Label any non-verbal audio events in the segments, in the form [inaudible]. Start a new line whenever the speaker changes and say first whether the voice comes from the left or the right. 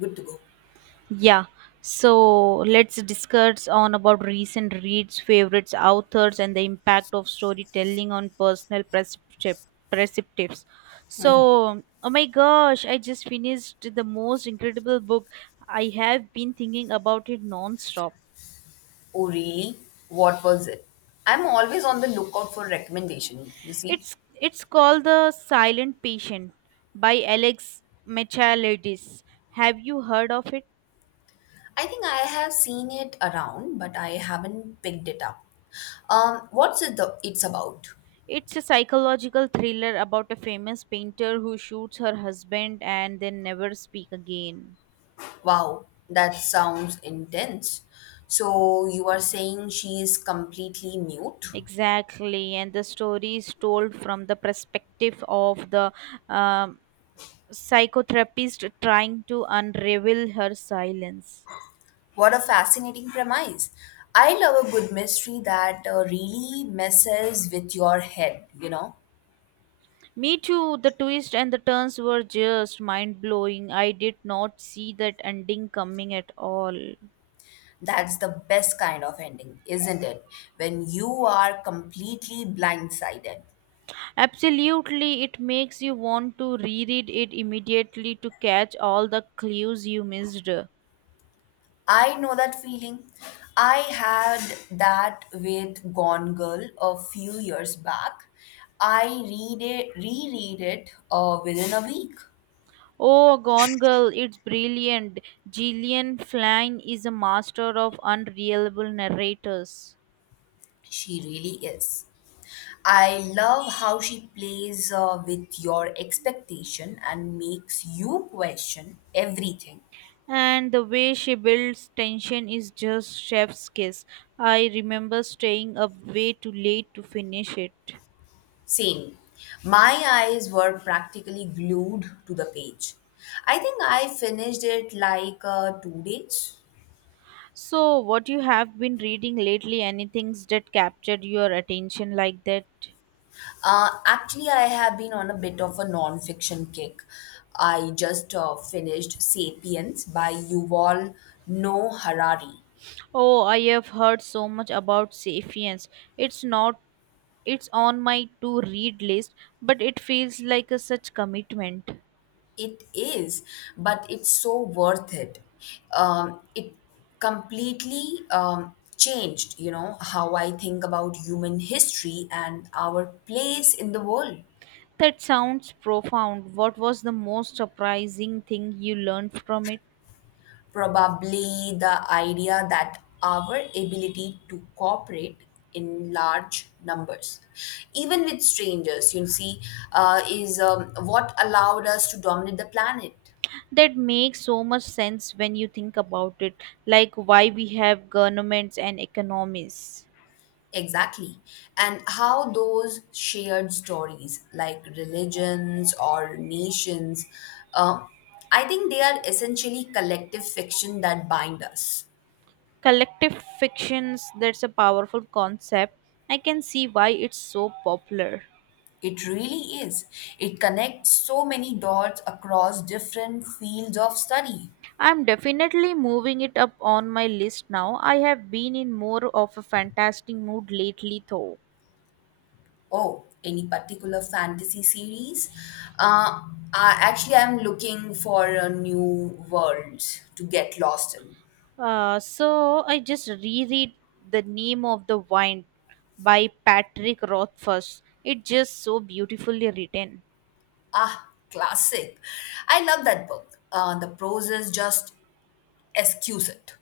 left: Good to go.
right: Yeah. So let's discuss on about recent reads, favorites, authors, and the impact of storytelling on personal perceptives. So, oh my gosh, I just finished the most incredible book. I have been thinking about it non-stop.
left: Oh, really? What was it? I'm always on the lookout for recommendation, you see.
right: It's called The Silent Patient by Alex Michaelides. Have you heard of it?
left: I think I have seen it around, but I haven't picked it up. What's it's about?
right: It's a psychological thriller about a famous painter who shoots her husband and then never speak again.
left: Wow, that sounds intense. So you are saying she is completely mute?
right: Exactly, and the story is told from the perspective of the um, psychotherapist trying to unravel her silence.
left: What a fascinating premise. I love a good mystery that really messes with your head, you know?
right: Me too, the twists and the turns were just mind blowing. I did not see that ending coming at all.
left: That's the best kind of ending, isn't it? When you are completely blindsided.
right: Absolutely, it makes you want to reread it immediately to catch all the clues you missed.
left: I know that feeling. I had that with Gone Girl a few years back. I read it, reread it within a week.
right: Oh, Gone Girl, it's brilliant. Gillian Flynn is a master of unreliable narrators.
left: She really is. I love how she plays with your expectation and makes you question everything.
right: And the way she builds tension is just chef's kiss. I remember staying up way too late to finish it.
left: Same. My eyes were practically glued to the page. I think I finished it like 2 days.
right: So, what you have been reading lately, anything that captured your attention like that?
left: Actually, I have been on a bit of a non-fiction kick. I just finished *Sapiens* by Yuval Noah Harari.
right: Oh, I have heard so much about Sapiens. It's not It's on my to read list, but it feels like a such commitment.
left: It is, but it's so worth it. It completely changed, you know, how I think about human history and our place in the world.
right: That sounds profound. What was the most surprising thing you learned from it?
left: Probably the idea that our ability to cooperate in large numbers, even with strangers, you see, is what allowed us to dominate the planet.
right: That makes so much sense when you think about it, like why we have governments and economies.
left: Exactly. And how those shared stories, like religions or nations, uh, I think they are essentially collective fiction that bind us.
right: Collective fictions, that's a powerful concept. I can see why it's so popular.
left: It really is. It connects so many dots across different fields of study.
right: I'm definitely moving it up on my list now. I have been in more of a fantastic mood lately, though.
left: Oh, any particular fantasy series? Uh, Actually, I'm looking for a new world to get lost in.
right: So I just reread The Name of the Wine by Patrick Rothfuss. It's just so beautifully written,
left: Ah, classic. I love that book. The prose is just exquisite.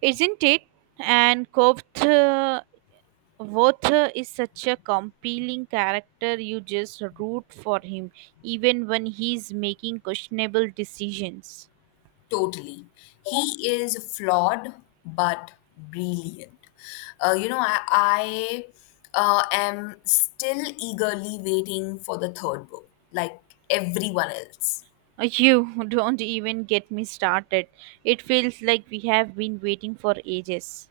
right: isn't it? And Kovth Voth is such a compelling character. You just root for him, even when he's making questionable decisions.
left: Totally. He is flawed but brilliant. You know, I am still eagerly waiting for the third book, like everyone else.
right: You [laughs] don't even get me started. It feels like we have been waiting for ages.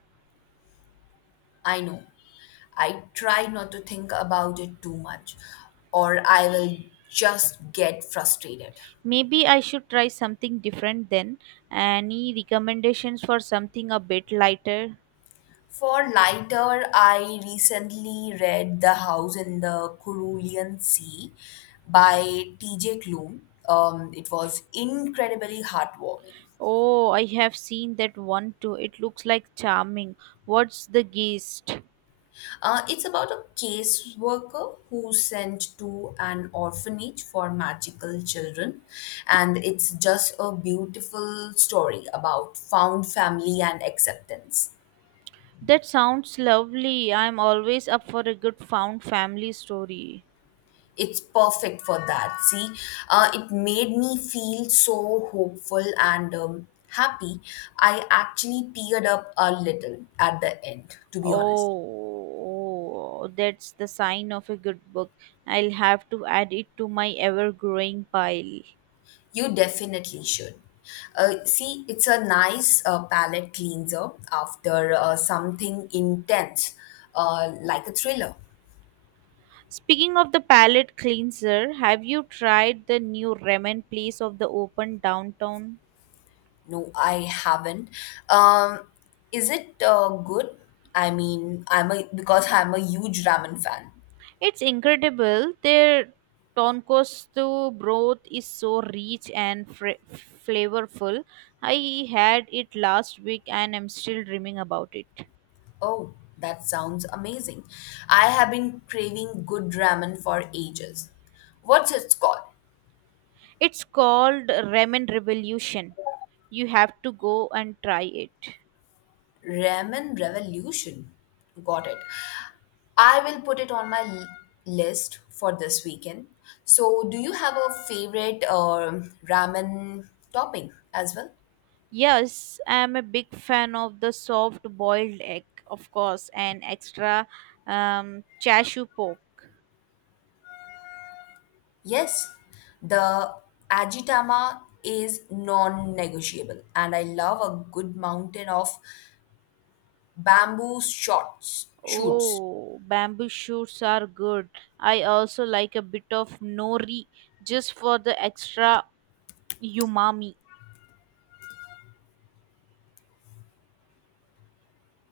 left: I know. I try not to think about it too much, or I will just get frustrated.
right: Maybe I should try something different then. Any recommendations for something a bit lighter?
left: For lighter, I recently read The House in the Cerulean Sea by T.J. Klum. It was incredibly heartwarming.
right: Oh, I have seen that one too. It looks like charming. What's the gist?
left: It's about a caseworker who's sent to an orphanage for magical children, and it's just a beautiful story about found family and acceptance.
right: That sounds lovely. I'm always up for a good found family story.
left: It's perfect for that. It made me feel so hopeful and happy. I actually teared up a little at the end, to
right: Oh,
left: be honest.
right: oh, that's the sign of a good book. I'll have to add it to my ever growing pile.
left: You definitely should. It's a nice palate cleanser after something intense, like a thriller.
right: Speaking of the palette cleanser, have you tried the new ramen place of the open downtown?
left: No, I haven't. Um, is it good? I mean, I'm a Because I'm a huge ramen fan.
right: It's incredible. Their tonkotsu broth is so rich and flavorful. I had it last week and I'm still dreaming about it.
left: Oh, that sounds amazing. I have been craving good ramen for ages. What's it called?
right: It's called Ramen Revolution. You have to go and try it.
left: Ramen Revolution. Got it. I will put it on my list for this weekend. So, do you have a favorite ramen topping as well?
right: Yes, I'm a big fan of the soft boiled egg, of course, and extra chashu pork.
left: Yes, the Ajitama is non negotiable, and I love a good mountain of shoots.
right: Oh, bamboo shoots are good. I also like a bit of nori just for the extra umami.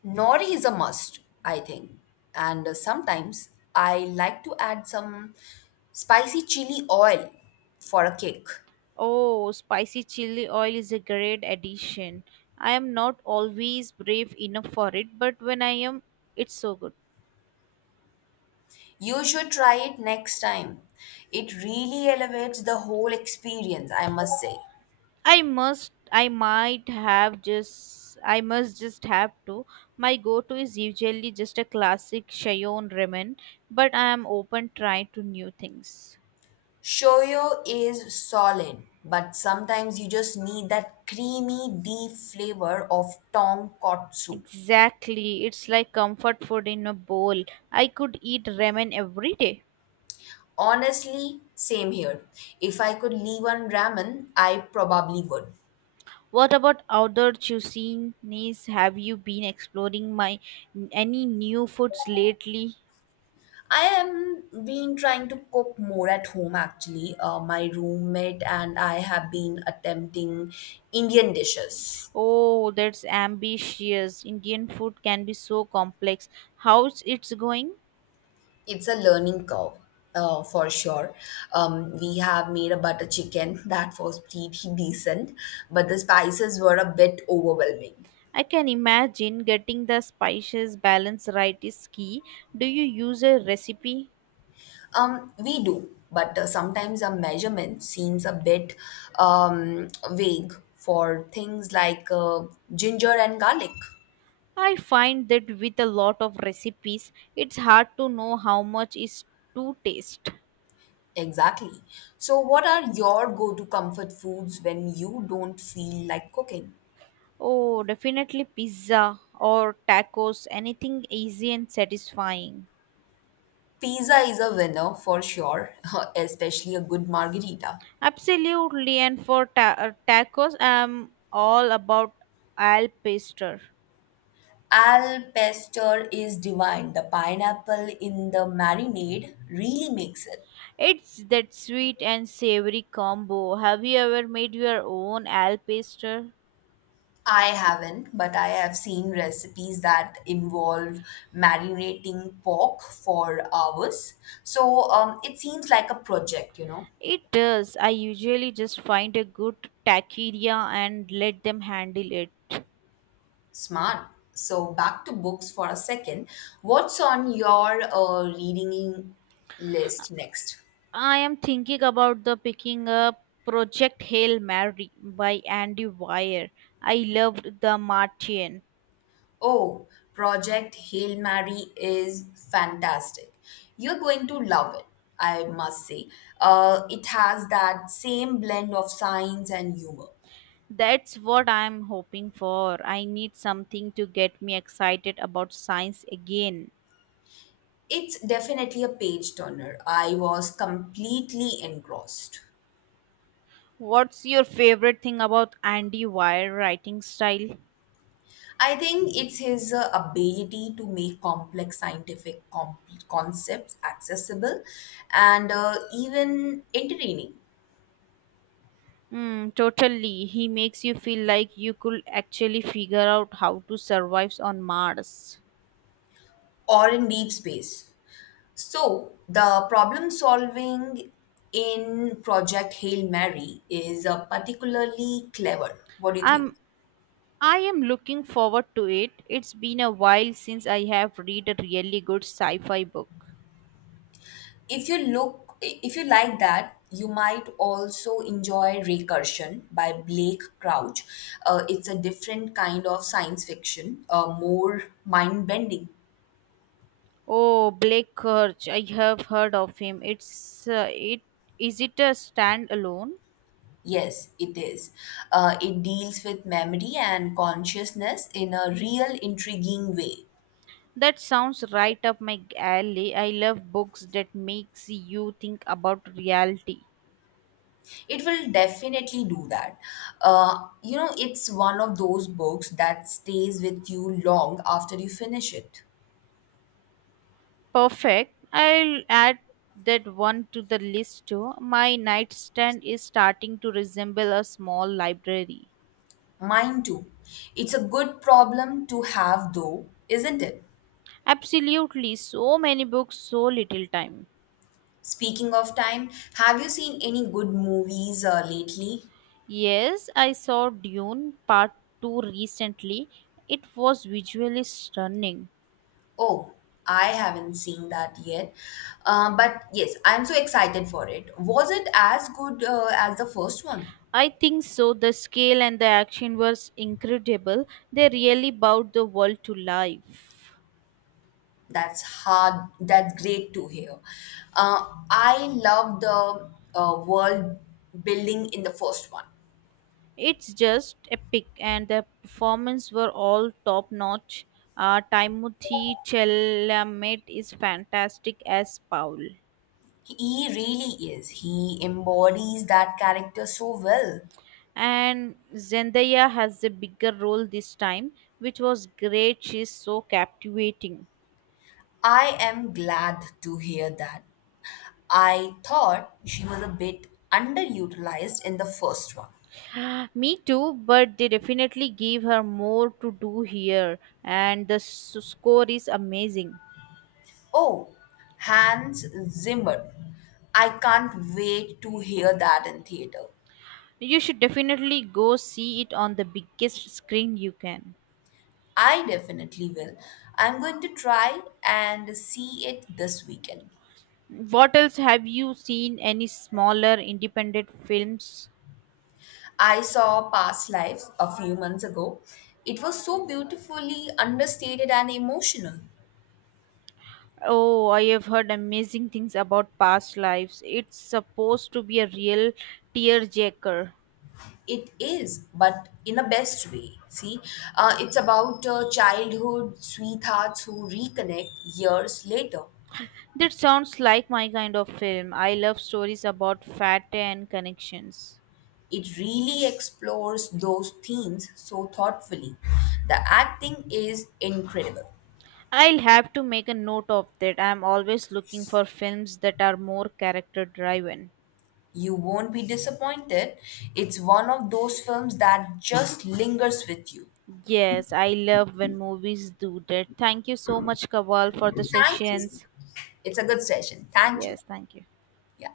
left: Nori is a must, I think. And sometimes I like to add some spicy chili oil for a kick.
right: Oh, spicy chili oil is a great addition. I am not always brave enough for it, but when I am, it's so good.
left: You should try it next time. It really elevates the whole experience, I must say.
right: I must just have to. My go-to is usually just a classic Shayon ramen, but I am open trying to new things.
left: Shoyo is solid, but sometimes you just need that creamy, deep flavor of tonkotsu.
right: Exactly. It's like comfort food in a bowl. I could eat ramen every day.
left: Honestly, same here. If I could leave on ramen, I probably would.
right: What about other cuisines? Have you been exploring my any new foods lately?
left: I am been trying to cook more at home actually. My roommate and I have been attempting Indian dishes.
right: Oh, that's ambitious. Indian food can be so complex. How's it's going?
left: It's a learning curve. For sure. We have made a butter chicken [laughs] that was pretty decent, but the spices were a bit overwhelming.
right: I can imagine getting the spices balance right is key. Do you use a recipe?
left: We do, but sometimes a measurement seems a bit vague for things like ginger and garlic.
right: I find that with a lot of recipes, it's hard to know how much is to taste.
left: Exactly. So, what are your go to comfort foods when you don't feel like cooking?
right: Oh, definitely pizza or tacos, anything easy and satisfying.
left: Pizza is a winner for sure, [laughs] especially a good margarita.
right: Absolutely, and for tacos, I'm all about al pastor.
left: Al pesto is divine. The pineapple in the marinade really makes it.
right: It's that sweet and savory combo. Have you ever made your own al pastor?
left: I haven't, but I have seen recipes that involve marinating pork for hours. So it seems like a project, you know.
right: It does. I usually just find a good taqueria and let them handle it.
left: Smart. So back to books for a second. What's on your reading list next?
right: I am thinking about the picking up Project Hail Mary by Andy Weir. I loved the Martian.
left: Oh, Project Hail Mary is fantastic. You're going to love it, I must say. It has that same blend of science and humor.
right: That's what I'm hoping for. I need something to get me excited about science again.
left: It's definitely a page turner. I was completely engrossed.
right: What's your favorite thing about Andy Weir writing style?
left: I think it's his ability to make complex concepts accessible and even entertaining
right: Hmm, totally. He makes you feel like you could actually figure out how to survive on Mars.
left: or in deep space. So, the problem solving in Project Hail Mary is particularly clever. What do you think?
right: I'm I am looking forward to it. It's been a while since I have read a really good sci-fi book.
left: If you like that you might also enjoy recursion by Blake Crouch. It's a different kind of science fiction, more mind bending.
right: Oh, Blake Kurtz, I have heard of him. It's it Is it a standalone?
left: Yes it is. It deals with memory and consciousness in a real intriguing way.
right: That sounds right up my alley. I love books that makes you think about reality.
left: It will definitely do that. You know, it's one of those books that stays with you long after you finish it.
right: Perfect. I'll add that one to the list too. My nightstand is starting to resemble a small library.
left: Mine too. It's a good problem to have, though, isn't it?
right: Absolutely, so many books, so little time.
left: Speaking of time, have you seen any good movies lately?
right: Yes, I saw Dune Part 2 recently. It was visually stunning.
left: Oh, I haven't seen that yet. But yes, I'm so excited for it. Was it as good as the first one?
right: I think so. The scale and the action was incredible. They really brought the world to life.
left: That's hard. That's great to hear. Uh, I love the world building in the first one.
right: It's just epic, and the performance were all top notch. Timothy Chalamet is fantastic as Paul,
left: He really is. He embodies that character so well.
right: and Zendaya has a bigger role this time, which was great. She's so captivating.
left: I am glad to hear that. I thought she was a bit underutilized in the first one.
right: [gasps] Me too, but they definitely gave her more to do here, and the score is amazing.
left: Oh, Hans Zimmer. I can't wait to hear that in theater.
right: You should definitely go see it on the biggest screen you can.
left: I definitely will. I'm going to try and see it this weekend.
right: What else have you seen? Any smaller independent films?
left: I saw Past Lives a few months ago. It was so beautifully understated and emotional.
right: Oh, I have heard amazing things about past lives. It's supposed to be a real tearjerker.
left: It is, but in a best way. It's about childhood sweethearts who reconnect years later.
right: That sounds like my kind of film. I love stories about fate and connections.
left: It really explores those themes so thoughtfully. The acting is incredible.
right: I'll have to make a note of that. I'm always looking for films that are more character driven.
left: You won't be disappointed. It's one of those films that just lingers with you.
right: Yes, I love when movies do that. Thank you so much, Kawal, for the
left: Thank you.
right: sessions.
left: It's a good session. Thank you.
right: Yes, thank you.
left: Yeah.